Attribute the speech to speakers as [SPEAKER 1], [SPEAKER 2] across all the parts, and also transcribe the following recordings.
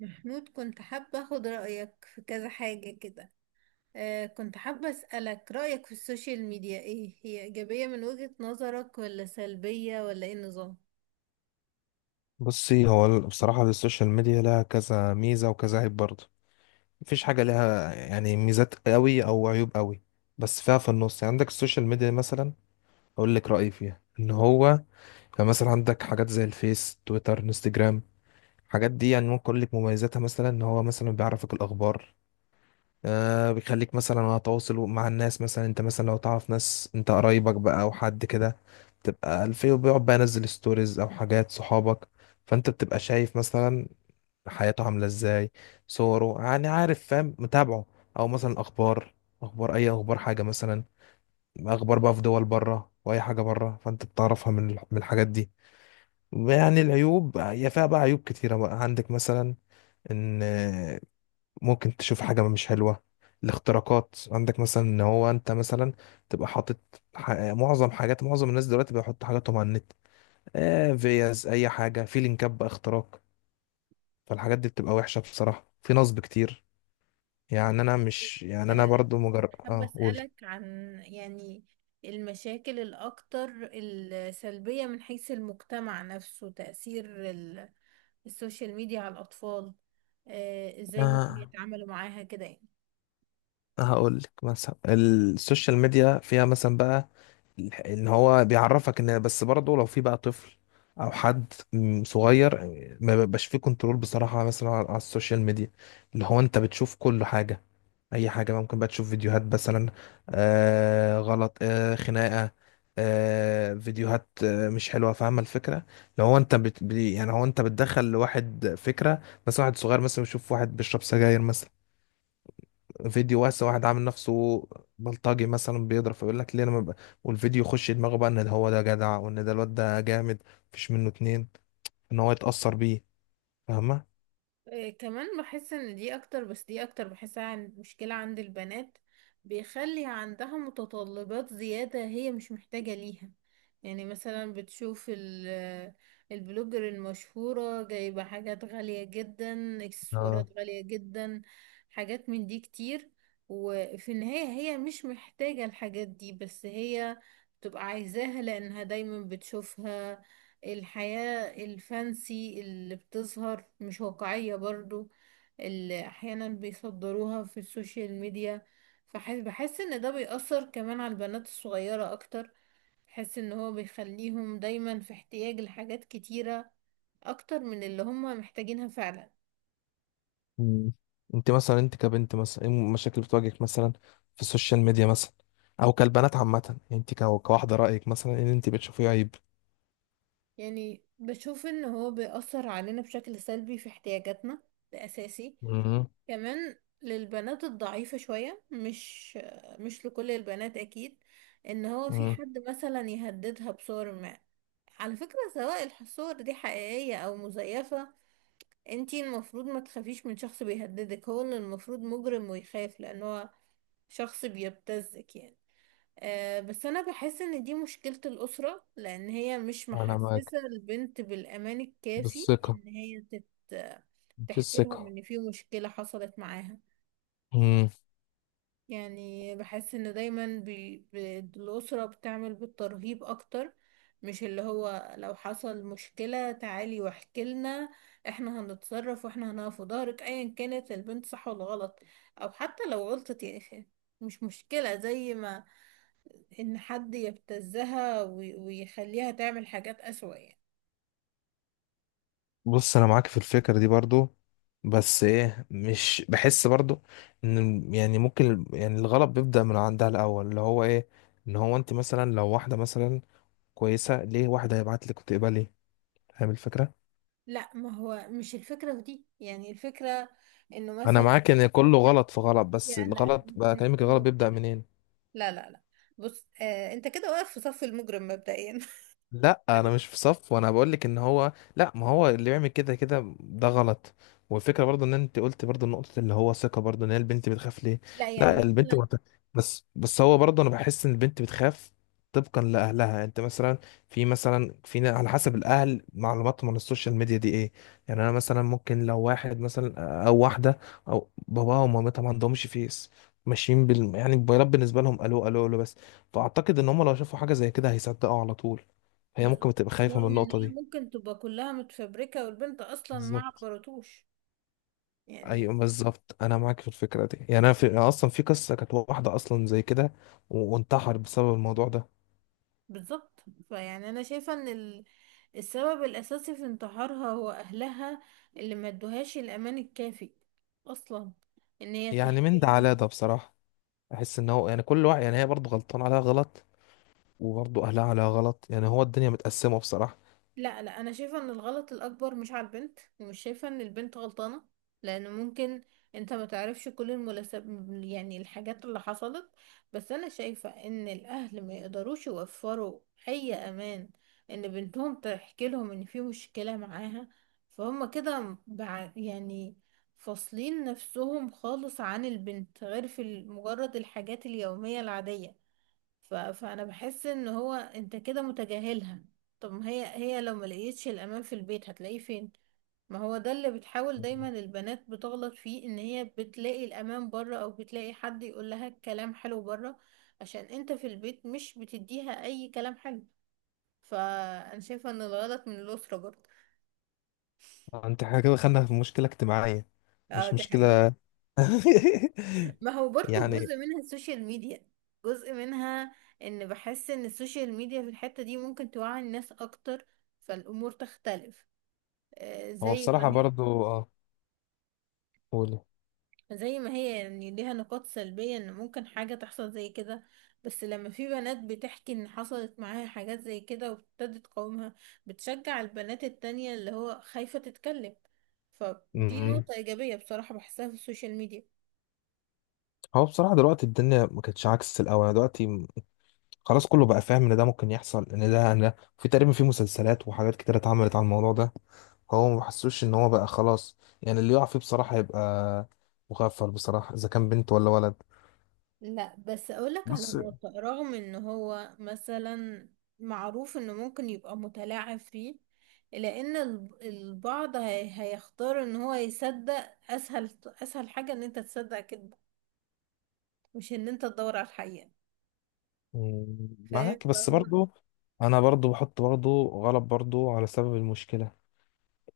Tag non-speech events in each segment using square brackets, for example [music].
[SPEAKER 1] محمود، كنت حابة أخد رأيك في كذا حاجة كده. كنت حابة أسألك رأيك في السوشيال ميديا، إيه هي؟ إيجابية من وجهة نظرك ولا سلبية ولا إيه النظام؟
[SPEAKER 2] بصي، هو بصراحة السوشيال ميديا لها كذا ميزة وكذا عيب برضه. مفيش حاجة لها يعني ميزات قوي أو عيوب قوي، بس فيها في النص. يعني عندك السوشيال ميديا مثلا، أقول لك رأيي فيها إن هو، يعني مثلا عندك حاجات زي الفيس، تويتر، انستجرام. الحاجات دي يعني ممكن أقول لك مميزاتها، مثلا إن هو مثلا بيعرفك الأخبار. بيخليك مثلا على تواصل مع الناس. مثلا أنت مثلا لو تعرف ناس، أنت قرايبك بقى أو حد كده، تبقى الفيو بيقعد بقى ينزل ستوريز أو حاجات صحابك، فانت بتبقى شايف مثلا حياته عاملة ازاي، صوره، يعني عارف، فاهم، متابعه. او مثلا اخبار، اخبار اي اخبار حاجة مثلا، اخبار بقى في دول بره واي حاجة بره، فانت بتعرفها من الحاجات دي. يعني العيوب، هي فيها بقى عيوب كتيرة بقى. عندك مثلا ان ممكن تشوف حاجة مش حلوة، الاختراقات. عندك مثلا ان هو انت مثلا تبقى حاطط، معظم حاجات، معظم الناس دلوقتي بيحطوا حاجاتهم على النت، فيز اي حاجة، في لينكات بقى، اختراق. فالحاجات دي بتبقى وحشة بصراحة، في نصب كتير. يعني انا مش، يعني انا
[SPEAKER 1] آه
[SPEAKER 2] برضو مجرد
[SPEAKER 1] حابة
[SPEAKER 2] قول.
[SPEAKER 1] أسألك عن، يعني، المشاكل الأكتر السلبية من حيث المجتمع نفسه، تأثير السوشيال ميديا على الأطفال. آه، إزاي ممكن
[SPEAKER 2] آه،
[SPEAKER 1] يتعاملوا معاها كده؟
[SPEAKER 2] هقول لك. مثلا السوشيال ميديا فيها مثلا بقى ان هو بيعرفك ان، بس برضه لو في بقى طفل او حد صغير، ما بيبقاش فيه كنترول بصراحة مثلا على السوشيال ميديا. اللي هو انت بتشوف كل حاجة، اي حاجه بقى، ممكن بقى تشوف فيديوهات مثلا غلط، خناقه، فيديوهات مش حلوه. فاهمه الفكره؟ لو هو انت يعني هو انت بتدخل لواحد فكره، مثلا واحد صغير مثلا يشوف واحد بيشرب سجاير مثلا، فيديو واسع، واحد عامل نفسه بلطجي مثلا بيضرب، فيقول لك ليه انا ما ب... والفيديو يخش دماغه بقى ان ده، هو ده جدع، وان ده الواد ده جامد، مفيش منه اتنين، ان هو يتاثر بيه. فاهمه؟
[SPEAKER 1] آه، كمان بحس ان دي اكتر، بحسها عن مشكلة عند البنات. بيخلي عندها متطلبات زيادة هي مش محتاجة ليها. يعني مثلا بتشوف البلوجر المشهورة جايبة حاجات غالية جدا، اكسسوارات
[SPEAKER 2] اه.
[SPEAKER 1] غالية جدا، حاجات من دي كتير. وفي النهاية هي مش محتاجة الحاجات دي، بس هي بتبقى عايزاها لأنها دايما بتشوفها. الحياة الفانسي اللي بتظهر مش واقعية برضو، اللي احيانا بيصدروها في السوشيال ميديا. بحس ان ده بيأثر كمان على البنات الصغيرة اكتر. بحس ان هو بيخليهم دايما في احتياج لحاجات كتيرة، اكتر من اللي هم محتاجينها فعلا.
[SPEAKER 2] مم. انت مثلا، انت كبنت مثلا، ايه المشاكل اللي بتواجهك مثلا في السوشيال ميديا مثلا، او كالبنات عامه؟ يعني انت كواحده، رايك مثلا ايه اللي انت بتشوفيه عيب؟
[SPEAKER 1] يعني بشوف ان هو بيأثر علينا بشكل سلبي في احتياجاتنا، ده اساسي.
[SPEAKER 2] مم.
[SPEAKER 1] كمان للبنات الضعيفة شوية، مش لكل البنات أكيد، إن هو في
[SPEAKER 2] مم.
[SPEAKER 1] حد مثلا يهددها بصور ما. على فكرة سواء الصور دي حقيقية أو مزيفة، انتي المفروض ما تخافيش من شخص بيهددك. هو اللي المفروض مجرم ويخاف، لأن هو شخص بيبتزك يعني. أه، بس أنا بحس إن دي مشكلة الأسرة، لأن هي مش
[SPEAKER 2] انا معاك،
[SPEAKER 1] محسسة البنت بالأمان الكافي
[SPEAKER 2] بالثقه،
[SPEAKER 1] إن هي
[SPEAKER 2] في
[SPEAKER 1] تحكي لهم
[SPEAKER 2] الثقه.
[SPEAKER 1] إن في مشكلة حصلت معاها.
[SPEAKER 2] مم.
[SPEAKER 1] يعني بحس ان دايما الأسرة بتعمل بالترهيب اكتر، مش اللي هو لو حصل مشكلة تعالي واحكي لنا، احنا هنتصرف واحنا هنقف في ظهرك ايا كانت البنت صح ولا غلط. او حتى لو غلطت يعني، مش مشكلة، زي ما ان حد يبتزها ويخليها تعمل حاجات اسوأ يعني.
[SPEAKER 2] بص، انا معاك في الفكره دي برضو، بس ايه، مش بحس برضو ان، يعني ممكن، يعني الغلط بيبدا من عندها الاول، اللي هو ايه؟ ان هو انت مثلا، لو واحده مثلا كويسه، ليه واحده هيبعت لك وتقبلي؟ فاهم الفكره؟
[SPEAKER 1] لا، ما هو مش الفكرة في دي، يعني الفكرة انه
[SPEAKER 2] انا
[SPEAKER 1] مثلا،
[SPEAKER 2] معاك ان كله غلط في غلط، بس
[SPEAKER 1] يعني لا لا،
[SPEAKER 2] الغلط بقى،
[SPEAKER 1] مش
[SPEAKER 2] كلامك،
[SPEAKER 1] في
[SPEAKER 2] الغلط بيبدأ
[SPEAKER 1] النقطة.
[SPEAKER 2] منين؟
[SPEAKER 1] لا لا لا، بص آه، انت كده واقف في صف المجرم مبدئيا.
[SPEAKER 2] لا،
[SPEAKER 1] [laughs]
[SPEAKER 2] انا مش في صف، وانا بقول لك ان هو، لا، ما هو اللي بيعمل كده كده ده غلط. والفكره برضو ان انت قلت برضو نقطه اللي هو ثقه، برضو ان هي البنت بتخاف ليه.
[SPEAKER 1] لا يعني
[SPEAKER 2] لا،
[SPEAKER 1] مثلا.
[SPEAKER 2] بس هو برضو، انا بحس ان البنت بتخاف طبقا لاهلها. انت مثلا، في مثلا، على حسب الاهل، معلوماتهم عن السوشيال ميديا دي ايه. يعني انا مثلا، ممكن لو واحد مثلا او واحده، او باباها ومامتها ما عندهمش فيس، ماشيين يعني الموبايلات بالنسبه لهم الو الو الو بس. فاعتقد ان هم لو شافوا حاجه زي كده هيصدقوا على طول، هي
[SPEAKER 1] بالظبط،
[SPEAKER 2] ممكن تبقى خايفة من
[SPEAKER 1] رغم ان
[SPEAKER 2] النقطة
[SPEAKER 1] هي
[SPEAKER 2] دي.
[SPEAKER 1] ممكن تبقى كلها متفبركة والبنت اصلا ما
[SPEAKER 2] بالظبط.
[SPEAKER 1] عبرتوش يعني.
[SPEAKER 2] ايوه، بالظبط، انا معاك في الفكرة دي. يعني انا في، اصلا في قصة كانت واحدة اصلا زي كده، و- وانتحر بسبب الموضوع ده.
[SPEAKER 1] بالظبط. فيعني انا شايفة ان السبب الاساسي في انتحارها هو اهلها، اللي ما ادوهاش الامان الكافي اصلا ان هي
[SPEAKER 2] يعني
[SPEAKER 1] تحكي
[SPEAKER 2] من ده
[SPEAKER 1] لهم.
[SPEAKER 2] على ده بصراحة، احس ان هو، يعني كل واحد، يعني هي برضه غلطان عليها غلط، وبرضه اهلها عليها غلط، يعني هو الدنيا متقسمة بصراحة.
[SPEAKER 1] لا لا، انا شايفه ان الغلط الاكبر مش على البنت، ومش شايفه ان البنت غلطانه، لان ممكن انت ما تعرفش كل المناسب، يعني الحاجات اللي حصلت. بس انا شايفه ان الاهل ما يقدروش يوفروا اي امان ان بنتهم تحكي لهم ان في مشكله معاها. فهم كده يعني فاصلين نفسهم خالص عن البنت، غير في مجرد الحاجات اليوميه العاديه. فانا بحس ان هو انت كده متجاهلها. طب ما هي، هي لو ما لقيتش الامان في البيت هتلاقيه فين؟ ما هو ده اللي بتحاول، دايما البنات بتغلط فيه، ان هي بتلاقي الامان بره، او بتلاقي حد يقول لها كلام حلو بره، عشان انت في البيت مش بتديها اي كلام حلو. فانا شايفه ان الغلط من الاسره برضه.
[SPEAKER 2] انت، احنا كده دخلنا في مشكلة اجتماعية،
[SPEAKER 1] اه
[SPEAKER 2] مش
[SPEAKER 1] دي حقيقة.
[SPEAKER 2] مشكلة.
[SPEAKER 1] ما هو
[SPEAKER 2] [laughs]
[SPEAKER 1] برضه
[SPEAKER 2] يعني
[SPEAKER 1] جزء منها السوشيال ميديا، جزء منها. ان بحس ان السوشيال ميديا في الحته دي ممكن توعي الناس اكتر، فالامور تختلف. آه،
[SPEAKER 2] هو
[SPEAKER 1] زي ما
[SPEAKER 2] بصراحة
[SPEAKER 1] هي،
[SPEAKER 2] برضه قولي.
[SPEAKER 1] زي ما هي يعني، ليها نقاط سلبية ان ممكن حاجة تحصل زي كده، بس لما في بنات بتحكي ان حصلت معاها حاجات زي كده وابتدت تقاومها، بتشجع البنات التانية اللي هو خايفة تتكلم. فدي
[SPEAKER 2] م.
[SPEAKER 1] نقطة إيجابية بصراحة بحسها في السوشيال ميديا.
[SPEAKER 2] هو بصراحة دلوقتي الدنيا ما كانتش عكس الأول. يعني دلوقتي خلاص، كله بقى فاهم ان ده ممكن يحصل، ان ده، في تقريبا في مسلسلات وحاجات كتير اتعملت على الموضوع ده، هو ما حسوش ان هو بقى خلاص. يعني اللي يقع فيه بصراحة هيبقى مغفل بصراحة، اذا كان بنت ولا ولد.
[SPEAKER 1] لا بس اقولك على
[SPEAKER 2] بس
[SPEAKER 1] الواقع، رغم ان هو مثلا معروف انه ممكن يبقى متلاعب فيه، الا ان البعض هيختار ان هو يصدق. اسهل اسهل حاجة ان انت تصدق كده، مش ان انت تدور على الحقيقة.
[SPEAKER 2] مم،
[SPEAKER 1] فاهم؟
[SPEAKER 2] معاك، بس
[SPEAKER 1] فهو
[SPEAKER 2] برضو انا برضو بحط برضو غلط برضو على سبب المشكلة.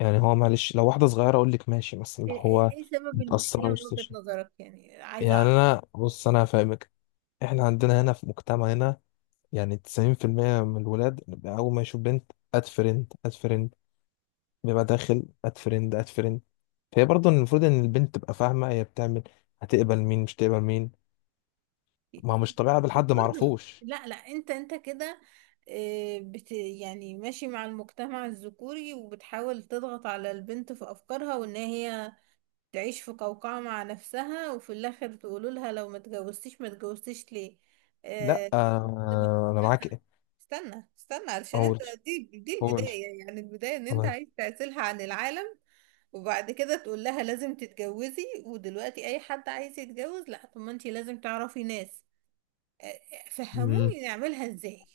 [SPEAKER 2] يعني هو، معلش، لو واحدة صغيرة اقول لك ماشي، بس اللي
[SPEAKER 1] ايه،
[SPEAKER 2] هو
[SPEAKER 1] إيه سبب المشكلة
[SPEAKER 2] متأثرة
[SPEAKER 1] من
[SPEAKER 2] وسط.
[SPEAKER 1] وجهة نظرك يعني؟ عايزة
[SPEAKER 2] يعني
[SPEAKER 1] اعرف.
[SPEAKER 2] انا، بص، انا هفهمك، احنا عندنا هنا في مجتمعنا، يعني 90% من الولاد أول ما يشوف بنت، أد فريند أد فريند، بيبقى داخل أد فريند أد فريند. فهي برضه المفروض إن البنت تبقى فاهمة هي بتعمل، هتقبل مين مش تقبل مين. ما هو مش طبيعي أقابل حد
[SPEAKER 1] حر.
[SPEAKER 2] معرفوش.
[SPEAKER 1] لا لا، انت انت كده، إيه، بت يعني ماشي مع المجتمع الذكوري، وبتحاول تضغط على البنت في افكارها، وان هي تعيش في قوقعة مع نفسها، وفي الآخر تقولوا لها لو ما اتجوزتيش ما اتجوزتيش ليه.
[SPEAKER 2] لأ،
[SPEAKER 1] آه،
[SPEAKER 2] آه، أنا معاك. إيه؟
[SPEAKER 1] استنى استنى علشان
[SPEAKER 2] قول.
[SPEAKER 1] انت، دي دي
[SPEAKER 2] قول.
[SPEAKER 1] البداية، يعني البداية ان انت
[SPEAKER 2] آه.
[SPEAKER 1] عايز تعزلها عن العالم، وبعد كده تقول لها لازم تتجوزي. ودلوقتي اي حد عايز يتجوز لا، طب ما انت لازم تعرفي ناس. آه، آه،
[SPEAKER 2] مم.
[SPEAKER 1] فهموني نعملها ازاي،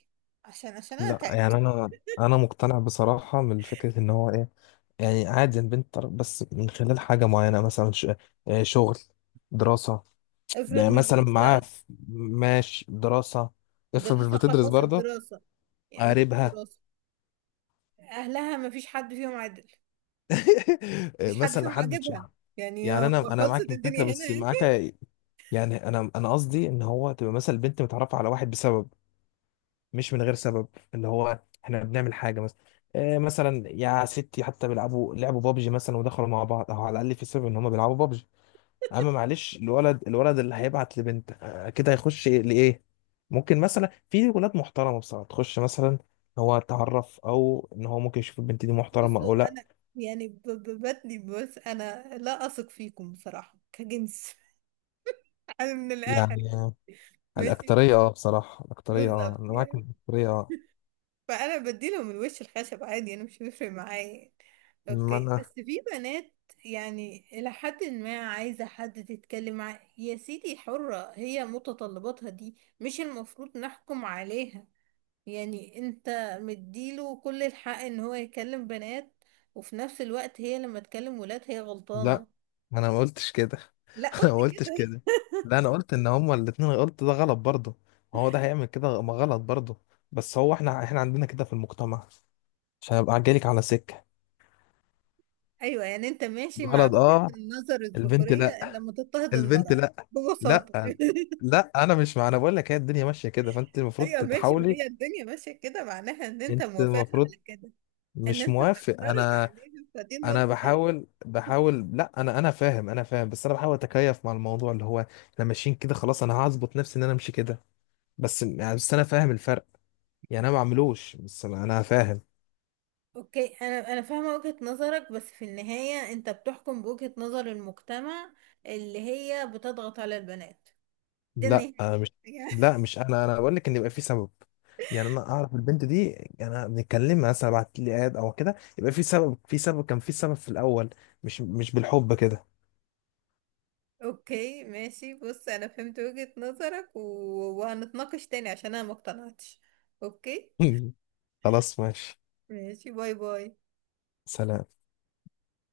[SPEAKER 1] عشان عشان انا
[SPEAKER 2] لأ، يعني
[SPEAKER 1] تعبت.
[SPEAKER 2] أنا مقتنع بصراحة من فكرة إن هو إيه، يعني عادي البنت تعرف بس من خلال حاجة معينة، مثلا آه، شغل، دراسة،
[SPEAKER 1] افرض
[SPEAKER 2] ده
[SPEAKER 1] مش
[SPEAKER 2] مثلا معاه
[SPEAKER 1] بتشتغل.
[SPEAKER 2] ماشي، دراسة، افرض مش
[SPEAKER 1] دراسة
[SPEAKER 2] بتدرس
[SPEAKER 1] خلصت
[SPEAKER 2] برضه،
[SPEAKER 1] دراسة، يعني ما فيش
[SPEAKER 2] قاربها،
[SPEAKER 1] دراسة. اهلها ما فيش حد فيهم عدل.
[SPEAKER 2] [laughs]
[SPEAKER 1] مفيش حد
[SPEAKER 2] مثلا
[SPEAKER 1] فيهم
[SPEAKER 2] حدد
[SPEAKER 1] عاجبها،
[SPEAKER 2] شعر.
[SPEAKER 1] يعني
[SPEAKER 2] يعني
[SPEAKER 1] هو
[SPEAKER 2] انا
[SPEAKER 1] خلصت
[SPEAKER 2] معاك في الفكره،
[SPEAKER 1] الدنيا هنا
[SPEAKER 2] بس
[SPEAKER 1] يعني؟
[SPEAKER 2] معاك، يعني انا قصدي ان هو، تبقى مثلا البنت متعرفه على واحد بسبب، مش من غير سبب. اللي هو احنا بنعمل حاجه مثلا، آه، مثلا يا ستي، حتى لعبوا بابجي مثلا ودخلوا مع بعض، او على الاقل في سبب ان هم بيلعبوا بابجي. اما معلش، الولد، اللي هيبعت لبنت آه كده هيخش لايه؟ ممكن مثلا في ولاد محترمه بصراحه تخش مثلا، هو تعرف، او ان هو ممكن يشوف البنت دي
[SPEAKER 1] [laughs]
[SPEAKER 2] محترمه او
[SPEAKER 1] بصوا
[SPEAKER 2] لا.
[SPEAKER 1] انا، يعني ببتني، بس انا لا اثق فيكم بصراحه كجنس. [laughs] انا من الاخر
[SPEAKER 2] يعني آه،
[SPEAKER 1] ماشي.
[SPEAKER 2] الاكتريه بصراحه، الاكتريه
[SPEAKER 1] بالظبط
[SPEAKER 2] انا معاك إن
[SPEAKER 1] يعني.
[SPEAKER 2] الاكتريه
[SPEAKER 1] فانا بديله من وش الخشب عادي، انا مش بيفرق معايا يعني.
[SPEAKER 2] ما
[SPEAKER 1] اوكي،
[SPEAKER 2] انا.
[SPEAKER 1] بس في بنات، يعني الى حد ما عايزه حد تتكلم معاه، يا سيدي حره، هي متطلباتها دي مش المفروض نحكم عليها. يعني انت مديله كل الحق ان هو يكلم بنات، وفي نفس الوقت هي لما تكلم ولاد هي
[SPEAKER 2] لا،
[SPEAKER 1] غلطانة.
[SPEAKER 2] ما انا ما قلتش كده. [laughs]
[SPEAKER 1] لا
[SPEAKER 2] انا
[SPEAKER 1] قلت
[SPEAKER 2] ما قلتش
[SPEAKER 1] كده.
[SPEAKER 2] كده. لا، انا قلت ان هما الاتنين، قلت ده غلط برضه، ما هو ده هيعمل كده، ما غلط برضه. بس هو احنا، عندنا كده في المجتمع، عشان ابقى جايلك على سكه.
[SPEAKER 1] [laughs] ايوه يعني انت ماشي مع
[SPEAKER 2] الولد
[SPEAKER 1] وجهة
[SPEAKER 2] اه،
[SPEAKER 1] النظر
[SPEAKER 2] البنت
[SPEAKER 1] الذكورية،
[SPEAKER 2] لا،
[SPEAKER 1] الا لما تضطهد
[SPEAKER 2] البنت
[SPEAKER 1] المرأة
[SPEAKER 2] لا.
[SPEAKER 1] ببساطة.
[SPEAKER 2] لا،
[SPEAKER 1] [laughs]
[SPEAKER 2] لا، انا مش مع، انا بقول لك هي الدنيا ماشيه كده، فانت المفروض
[SPEAKER 1] ايوه ماشي، ما
[SPEAKER 2] تتحاولي،
[SPEAKER 1] هي الدنيا ماشيه كده معناها ان انت
[SPEAKER 2] انت
[SPEAKER 1] موافقها
[SPEAKER 2] المفروض،
[SPEAKER 1] على كده، ان
[SPEAKER 2] مش
[SPEAKER 1] انت
[SPEAKER 2] موافق
[SPEAKER 1] تعترض
[SPEAKER 2] انا.
[SPEAKER 1] عليها فدي
[SPEAKER 2] انا
[SPEAKER 1] نقطه تانيه.
[SPEAKER 2] بحاول لا، انا فاهم، انا فاهم، بس انا بحاول اتكيف مع الموضوع اللي هو احنا ماشيين كده خلاص، انا هظبط نفسي ان انا امشي كده، بس يعني، بس انا فاهم الفرق، يعني انا ما بعملوش، بس انا فاهم.
[SPEAKER 1] اوكي، انا فاهمة وجهة نظرك، بس في النهاية انت بتحكم بوجهة نظر المجتمع اللي هي بتضغط على البنات، ده
[SPEAKER 2] لا،
[SPEAKER 1] النهاية.
[SPEAKER 2] أنا مش، لا،
[SPEAKER 1] [laughs]
[SPEAKER 2] مش انا بقول لك ان يبقى في سبب، يعني انا اعرف البنت دي، يعني انا بنتكلم، مثلا بعت لي اد او كده، يبقى في سبب، كان في سبب في الاول، مش بالحب كده.
[SPEAKER 1] اوكي ماشي. بص انا فهمت وجهة نظرك، وهنتناقش تاني عشان انا ما اقتنعتش. اوكي
[SPEAKER 2] [laughs] خلاص، ماشي.
[SPEAKER 1] ماشي، باي باي.
[SPEAKER 2] سلام.